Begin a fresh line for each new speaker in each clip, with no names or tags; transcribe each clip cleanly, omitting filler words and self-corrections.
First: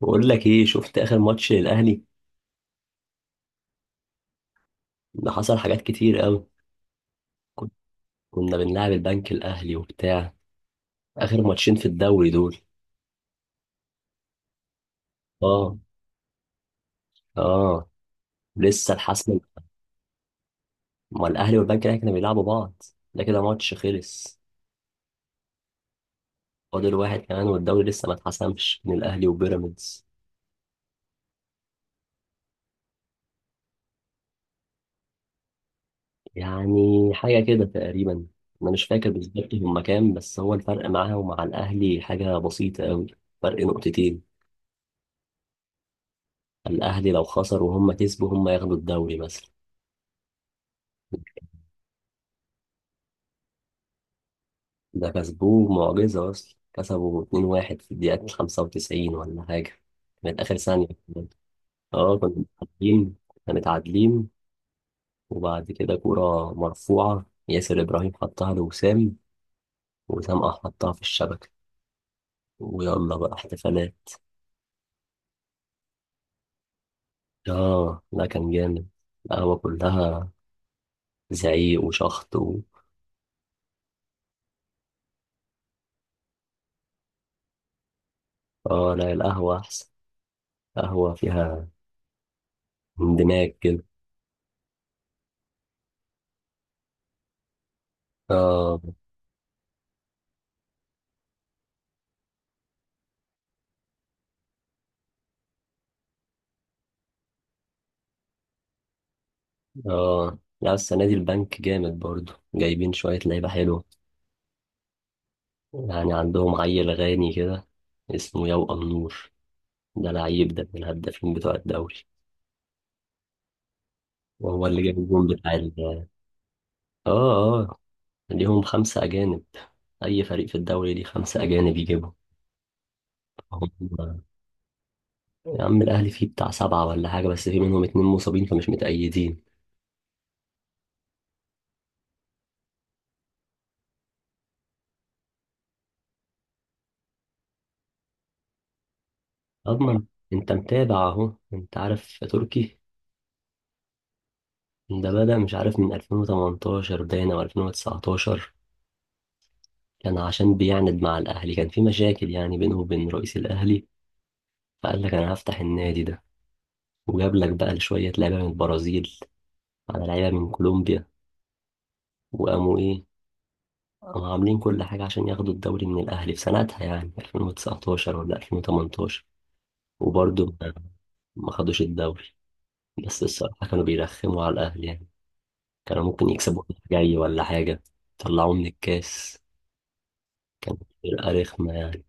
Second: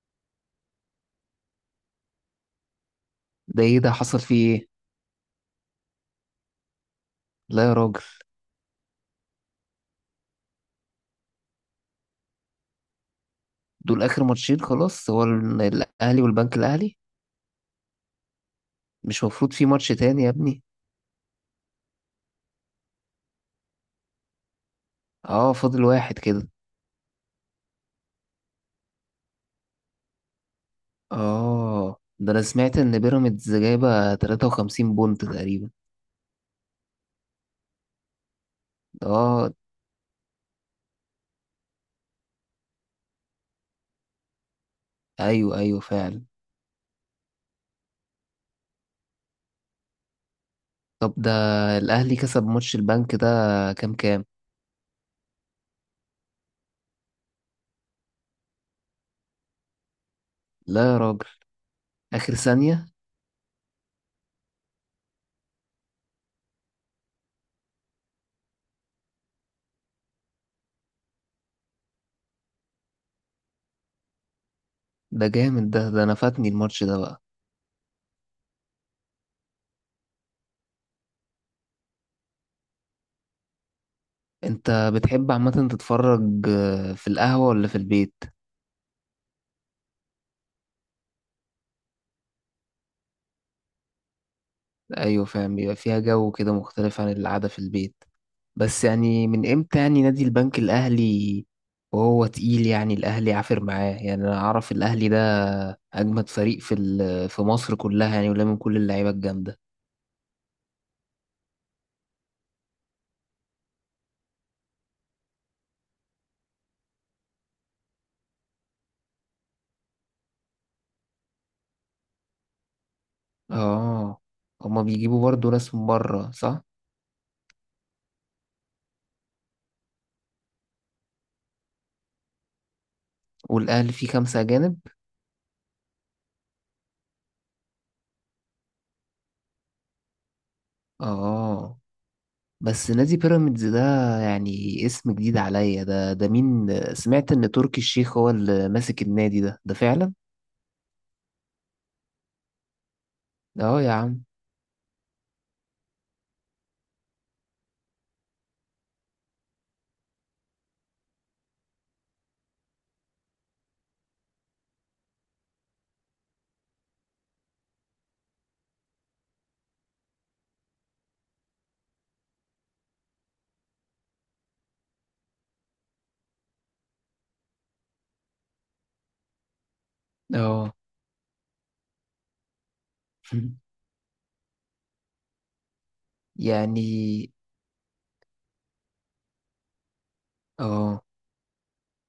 بقول لك ايه؟ شفت اخر ماتش للاهلي؟
ده ايه ده حصل فيه ايه؟
ده حصل حاجات كتير قوي.
لا
كنت-
يا راجل.
كنا بنلعب البنك الاهلي وبتاع. اخر ماتشين في الدوري دول.
دول اخر ماتشين خلاص، هو
اه.
الاهلي والبنك الاهلي؟
اه. لسه
مش
الحسم.
مفروض في ماتش تاني يا ابني؟
ما الاهلي والبنك الاهلي كانوا بيلعبوا بعض، ده كده ماتش خلص.
اه، فاضل واحد كده.
فاضل واحد كمان، والدوري لسه ما اتحسمش من الاهلي وبيراميدز.
اه، ده انا سمعت ان بيراميدز جايبه 53 بونت تقريبا.
يعني حاجه كده تقريبا، انا مش فاكر
اه،
بالظبط هما كام، بس هو الفرق معاه ومع الاهلي حاجه بسيطه قوي. فرق نقطتين.
ايوه ايوه فعلا.
الاهلي لو خسر وهم كسبوا، هم ياخدوا الدوري مثلا.
طب ده، الاهلي كسب ماتش البنك ده؟ كام كام؟
ده كسبوه معجزة، أصلا كسبوا 2-1 في الدقيقة 95 ولا حاجة، كانت آخر ثانية
لا يا راجل،
كمان. اه كنا
اخر ثانية؟
متعادلين. كنا متعادلين، وبعد كده كورة مرفوعة ياسر إبراهيم حطها لوسام، وسام قام حطها في الشبكة، ويلا بقى احتفالات.
ده جامد ده انا فاتني الماتش ده بقى.
اه لا كان جامد، القهوة كلها زعيق وشخط و...
انت بتحب عامة تتفرج في القهوة ولا في البيت؟
اه لا القهوة أحسن. قهوة فيها اندماج كده.
ايوه فاهم، بيبقى فيها جو كده مختلف عن القعده في البيت.
اه.
بس يعني من امتى يعني نادي البنك الاهلي وهو تقيل؟ يعني الاهلي عافر معاه، يعني انا اعرف الاهلي ده اجمد فريق في في مصر كلها يعني، ولا من كل اللعيبه الجامده.
اه لا السنة دي البنك جامد برضو، جايبين شوية لعيبة حلوة. يعني عندهم عيل غاني كده اسمه يوأ النور، ده لعيب ده من الهدافين بتوع الدوري.
اه،
وهو اللي
هما
جاب
بيجيبوا
الجون
برضو
بتاع
ناس من بره، صح؟
اه آه. ليهم خمسة أجانب. أي فريق في الدوري ليه خمسة أجانب يجيبهم.
والاهلي فيه
هم.
خمسه اجانب؟
يا عم الأهلي فيه بتاع سبعة ولا حاجة، بس في منهم اتنين مصابين فمش متأيدين.
اه، بس نادي بيراميدز ده يعني اسم جديد عليا، ده ده مين؟ سمعت ان تركي الشيخ هو اللي ماسك النادي ده، ده
أضمن.
فعلا؟
أنت متابع أهو، أنت عارف تركي.
اه يا عم.
ده بدأ مش عارف من 2018 باين أو 2019. كان عشان بيعند مع الأهلي، كان في مشاكل يعني بينه وبين رئيس الأهلي، فقال لك انا هفتح النادي ده. وجاب لك بقى شويه لعيبه من البرازيل، على لعيبه من كولومبيا، وقاموا ايه، قاموا عاملين كل حاجه عشان ياخدوا الدوري من الاهلي في سنتها، يعني 2019 ولا 2018. وبرضه ما
اه.
ما خدوش الدوري. بس الصراحه كانوا بيرخموا على الاهلي يعني، كانوا ممكن يكسبوا الجاي
يعني
ولا حاجه. طلعوه من الكاس. كانت
اه
فرقه رخمه يعني.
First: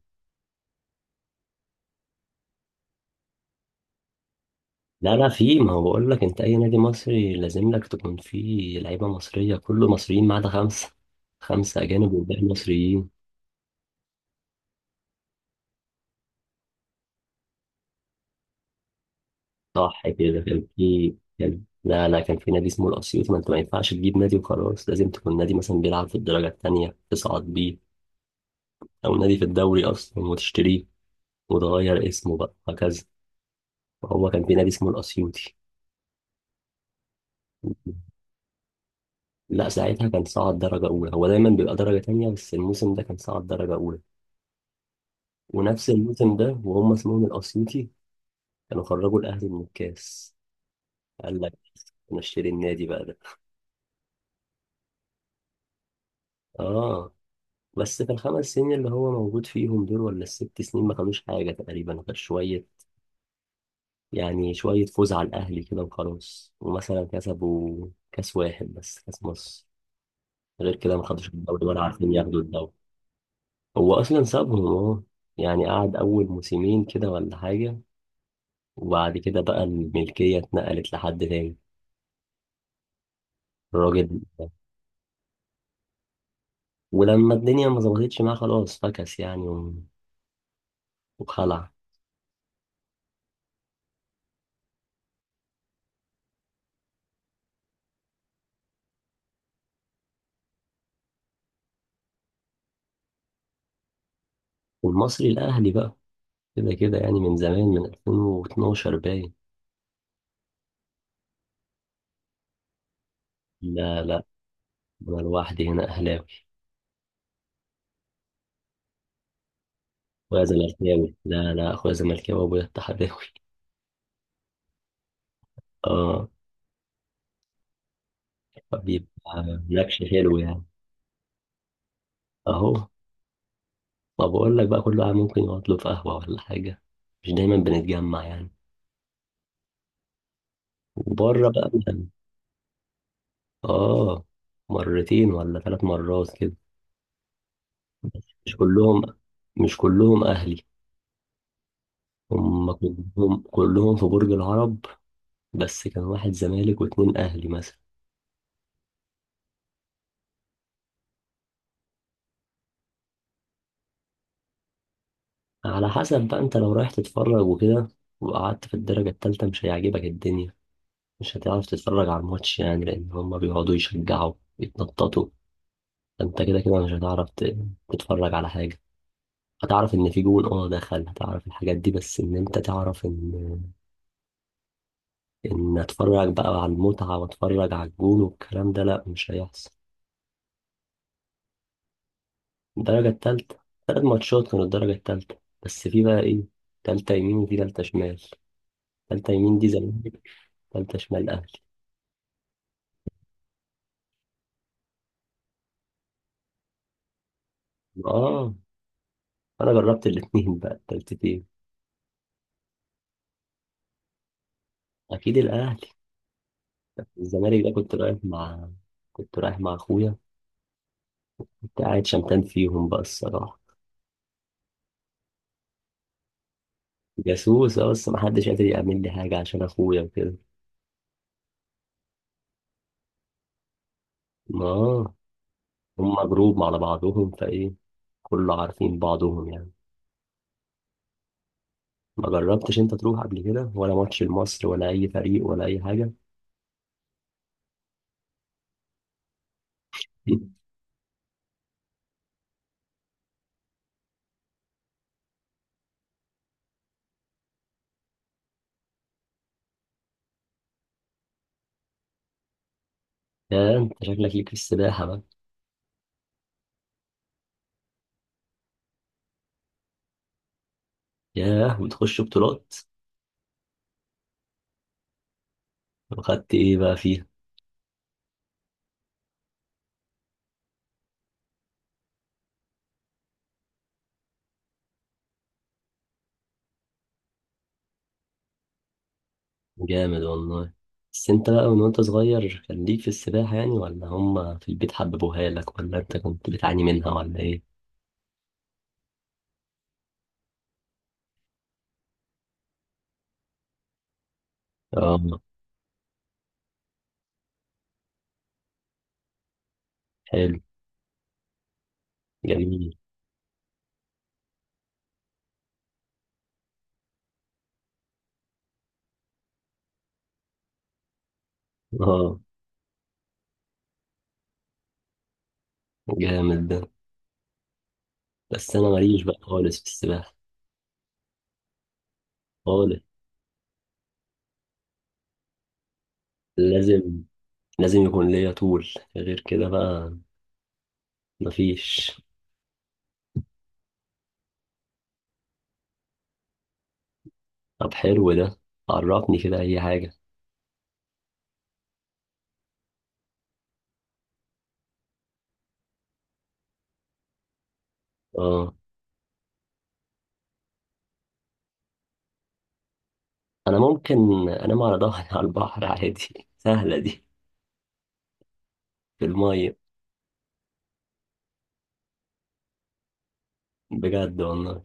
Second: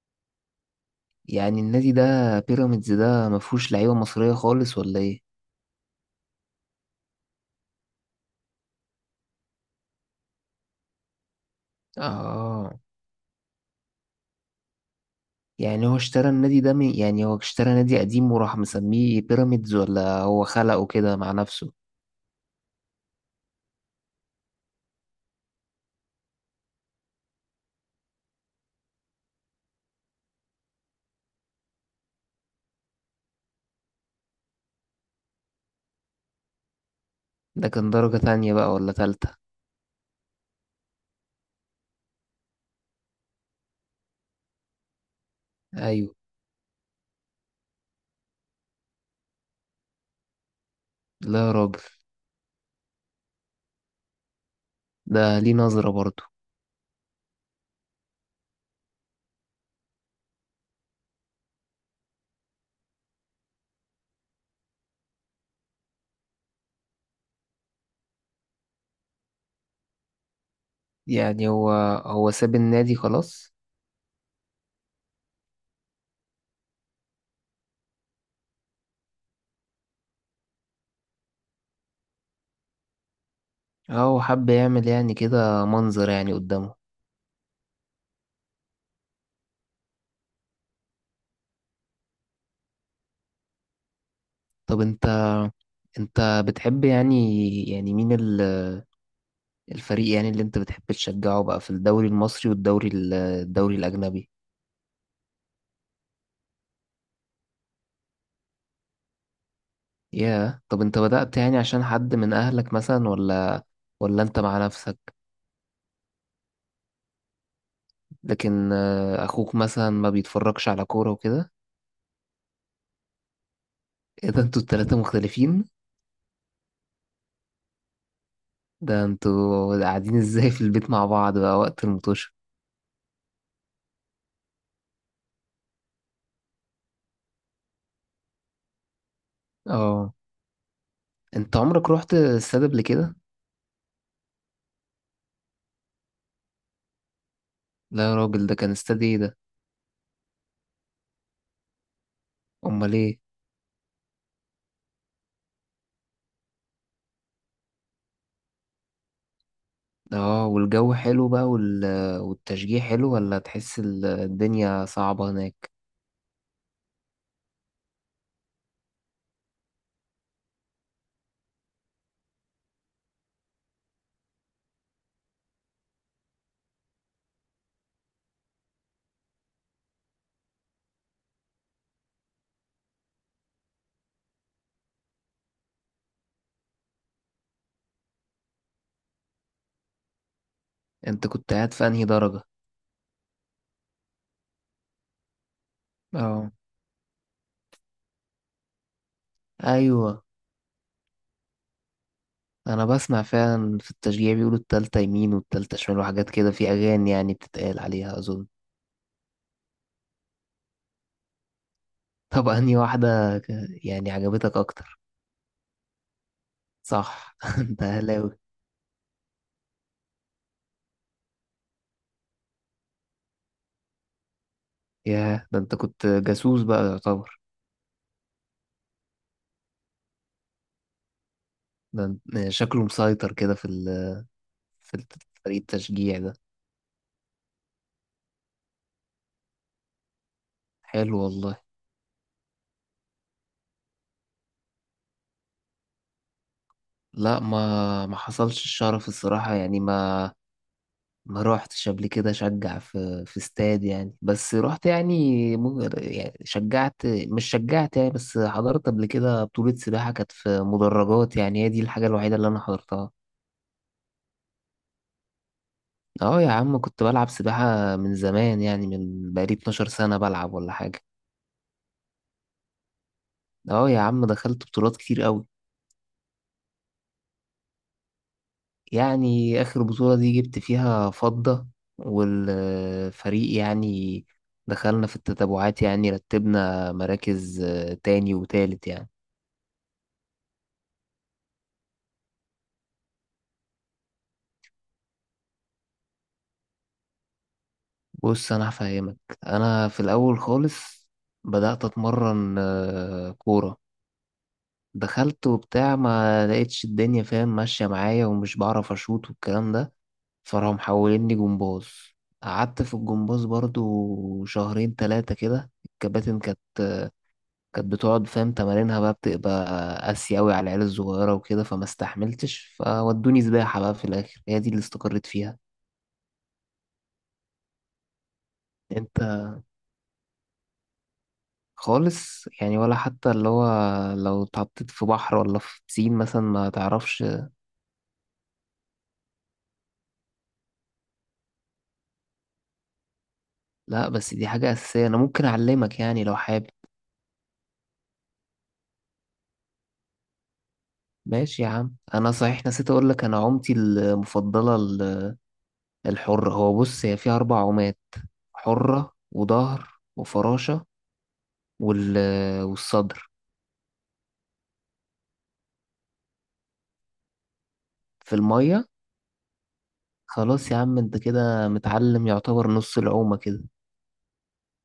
يعني النادي ده بيراميدز ده مفهوش لعيبة مصرية خالص ولا
لا
ايه؟
لا، في، ما هو بقول لك، انت اي نادي مصري لازم لك تكون فيه لعيبه مصريه، كله مصريين ما عدا خمسه. خمسه اجانب والباقي
اه،
مصريين.
يعني هو اشترى النادي ده من، يعني هو اشترى نادي قديم وراح مسميه بيراميدز،
صح
ولا
كده،
هو
كان
خلقه
في
كده مع
كان
نفسه؟
لا لا، كان في نادي اسمه الاسيوط. ما انت ما ينفعش تجيب نادي وخلاص، لازم تكون نادي مثلا بيلعب في الدرجه الثانيه تصعد بيه، او نادي في الدوري اصلا وتشتريه، وتغير اسمه بقى هكذا. هو كان في نادي اسمه الاسيوطي.
ده كان درجة تانية بقى ولا تالتة؟
لا ساعتها كان صعد درجة أولى. هو دايما بيبقى درجة تانية، بس الموسم ده كان صعد درجة أولى. ونفس
ايوه.
الموسم ده، وهم اسمهم الأسيوطي، كانوا خرجوا الاهلي من الكاس.
لا
قال
يا
لك
راجل،
نشتري النادي بقى ده.
ده ليه نظرة برضه.
اه. بس في الخمس سنين اللي هو موجود فيهم دول ولا الست سنين، ما خدوش حاجه تقريبا غير شويه. يعني شويه فوز على الاهلي كده وخلاص، ومثلا كسبوا كاس واحد، بس كاس مصر. غير كده ما خدوش
يعني
الدوري،
هو
ولا عارفين
هو
ياخدوا
ساب
الدوري.
النادي خلاص؟
هو اصلا سابهم. اه، يعني قعد اول موسمين كده ولا حاجه، وبعد كده بقى الملكيه اتنقلت لحد تاني.
اه،
الراجل،
هو حب يعمل يعني كده منظر يعني قدامه.
ولما الدنيا ما ظبطتش معاه خلاص، فكس يعني، وخلع.
طب انت بتحب يعني، يعني مين الفريق يعني اللي انت بتحب تشجعه بقى في الدوري المصري والدوري الدوري الأجنبي؟
والمصري الأهلي بقى، كده كده، يعني من زمان من 2012 باين.
ياه، طب انت بدأت يعني عشان حد من أهلك مثلا، ولا
لا لا.
ولا انت مع نفسك؟
أنا لوحدي هنا أهلاوي.
لكن أخوك مثلا ما
أخويا
بيتفرجش على كورة
زملكاوي،
وكده؟
لا لا، أخويا زملكاوي وأبويا اتحداوي.
ايه ده، انتوا التلاتة مختلفين؟
أه.
ده
فبيبقى
انتوا
نكش
قاعدين
حلو
ازاي في
يعني.
البيت مع بعض بقى وقت المطوشة؟
أهو. ما بقول لك بقى، كل واحد ممكن يقعد له في قهوة ولا حاجة، مش دايما بنتجمع يعني،
اه،
وبره
انت
بقى
عمرك
يعني.
رحت استاد قبل كده؟
أه. مرتين ولا ثلاث مرات كده.
لا يا
بس
راجل، ده
مش
كان
كلهم.
استاد ايه ده؟
مش كلهم أهلي. هم
امال ايه؟
كلهم كلهم في برج العرب. بس كان واحد زمالك واتنين اهلي مثلا.
اه، والجو حلو بقى والتشجيع حلو، ولا تحس الدنيا صعبة هناك؟
على حسب بقى، انت لو رايح تتفرج وكده وقعدت في الدرجة التالتة، مش هيعجبك الدنيا. مش هتعرف تتفرج على الماتش يعني، لأن هما بيقعدوا يشجعوا، يتنططوا. فانت كده كده مش هتعرف تتفرج على حاجة. هتعرف إن في جون اه دخل، هتعرف الحاجات دي، بس إن أنت تعرف إن أتفرج بقى على المتعة، وأتفرج على الجون والكلام ده، لأ مش هيحصل.
انت كنت قاعد في انهي درجة؟
الدرجة التالتة. تلات ماتشات كانوا الدرجة التالتة. بس في بقى إيه،
اه.
تالتة يمين وفي تالتة شمال. تالتة يمين دي زمالك.
ايوه.
تالتة شمال أهلي.
انا بسمع فعلا في التشجيع بيقولوا التالتة يمين والتالتة شمال وحاجات كده في اغاني يعني بتتقال عليها اظن.
آه. أنا جربت الاتنين بقى، التالتتين.
طب انهي واحدة، ك- يعني عجبتك اكتر؟
أكيد الأهلي.
صح.
الزمالك ده
انت
كنت رايح
اهلاوي.
مع كنت رايح مع أخويا. كنت قاعد شمتان فيهم بقى الصراحة.
ياه، ده انت كنت جاسوس بقى يعتبر.
جاسوس، آه، بس محدش قادر يعمل لي حاجة عشان أخويا وكده.
ده شكله مسيطر كده في في
آه.
فريق التشجيع
هما
ده.
جروب على بعضهم، فإيه، كله عارفين بعضهم يعني.
حلو والله.
ما جربتش أنت تروح قبل كده ولا ماتش لمصر ولا أي فريق ولا أي حاجة؟
لا، ما حصلش الشرف الصراحة يعني، ما روحتش قبل كده اشجع في استاد يعني، بس رحت يعني يعني شجعت مش شجعت يعني، بس حضرت قبل كده بطولة سباحة كانت في مدرجات، يعني هي دي الحاجة الوحيدة اللي انا حضرتها.
يا أنت شكلك ليك في السباحة بقى.
اه يا عم، كنت بلعب سباحة من زمان، يعني من بقالي 12 سنة بلعب ولا حاجة.
ياه وتخش بطولات.
اه يا عم، دخلت بطولات كتير قوي.
وخدت ايه بقى في.
يعني اخر بطولة دي جبت فيها فضة، والفريق يعني دخلنا في التتابعات، يعني رتبنا مراكز تاني وتالت يعني.
جامد والله. بس انت بقى من وانت صغير كان ليك في السباحة يعني، ولا هما في البيت حببوها لك، ولا انت كنت بتعاني منها ولا ايه؟
بص انا هفهمك، انا في الاول خالص بدأت اتمرن كورة،
اه.
دخلت وبتاع، ما لقيتش الدنيا فاهم ماشية معايا ومش بعرف اشوط والكلام ده.
حلو.
فراحوا محوليني جمباز، قعدت في
جميل.
الجمباز برضو شهرين تلاتة كده، الكباتن كانت بتقعد فاهم تمارينها بقى، بتبقى قاسية أوي على العيال الصغيرة وكده، فما
اه.
استحملتش، فودوني سباحة بقى في الآخر، هي دي اللي استقريت فيها.
جامد ده. بس انا
انت
ماليش بقى خالص في السباحة.
خالص يعني،
خالص.
ولا حتى اللي هو لو اتحطيت في بحر ولا في بسين مثلا ما
لازم،
تعرفش؟
لازم يكون ليا طول، غير كده بقى مفيش.
لا بس دي حاجة أساسية، أنا ممكن أعلمك يعني لو حابب.
طب حلو ده، عرفني كده اي حاجة.
ماشي يا عم، أنا صحيح نسيت أقول لك، أنا عومتي المفضلة الحرة هو بص هي فيها أربع عومات:
اه
حرة وظهر وفراشة وال... والصدر.
انا ممكن انام على ظهري على البحر عادي، سهلة دي.
في المية.
في المية.
خلاص يا عم، أنت كده متعلم يعتبر نص العومة كده.
بجد والله.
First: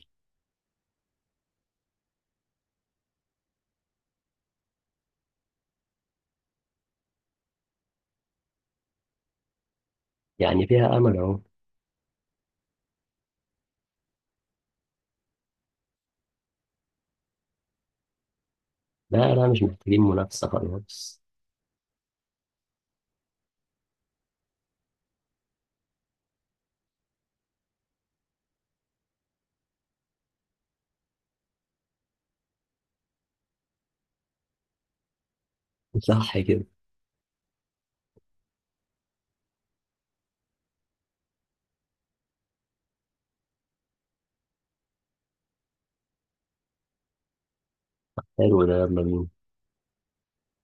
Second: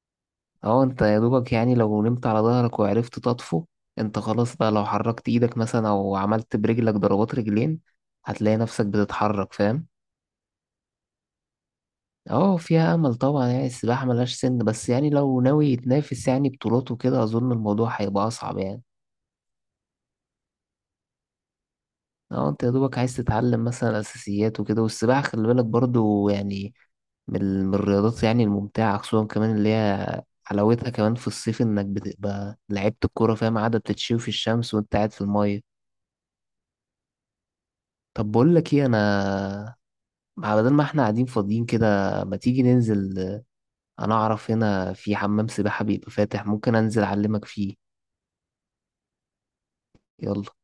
اه، انت يا دوبك يعني لو نمت على ظهرك وعرفت تطفو، انت خلاص بقى، لو حركت ايدك مثلا او عملت برجلك ضربات رجلين هتلاقي نفسك بتتحرك فاهم.
يعني فيها امل اهو.
اه فيها امل طبعا، يعني السباحة ملهاش سن، بس يعني لو ناوي يتنافس يعني بطولات وكده اظن الموضوع هيبقى اصعب يعني.
لا لا مش محتاجين منافسة خالص.
اه، انت يا دوبك عايز تتعلم مثلا اساسيات وكده، والسباحة خلي بالك برضو يعني من الرياضات يعني الممتعة، خصوصا كمان اللي هي حلاوتها كمان في الصيف انك بتبقى لعيبة الكورة فاهم، قاعدة بتتشوي في الشمس وانت قاعد في المية.
صح كده.
طب بقول لك ايه، انا بدل ما احنا قاعدين فاضيين كده، ما تيجي ننزل، انا اعرف هنا في حمام سباحة بيبقى فاتح، ممكن انزل اعلمك فيه.
حلو ده، يلا بينا.
يلا.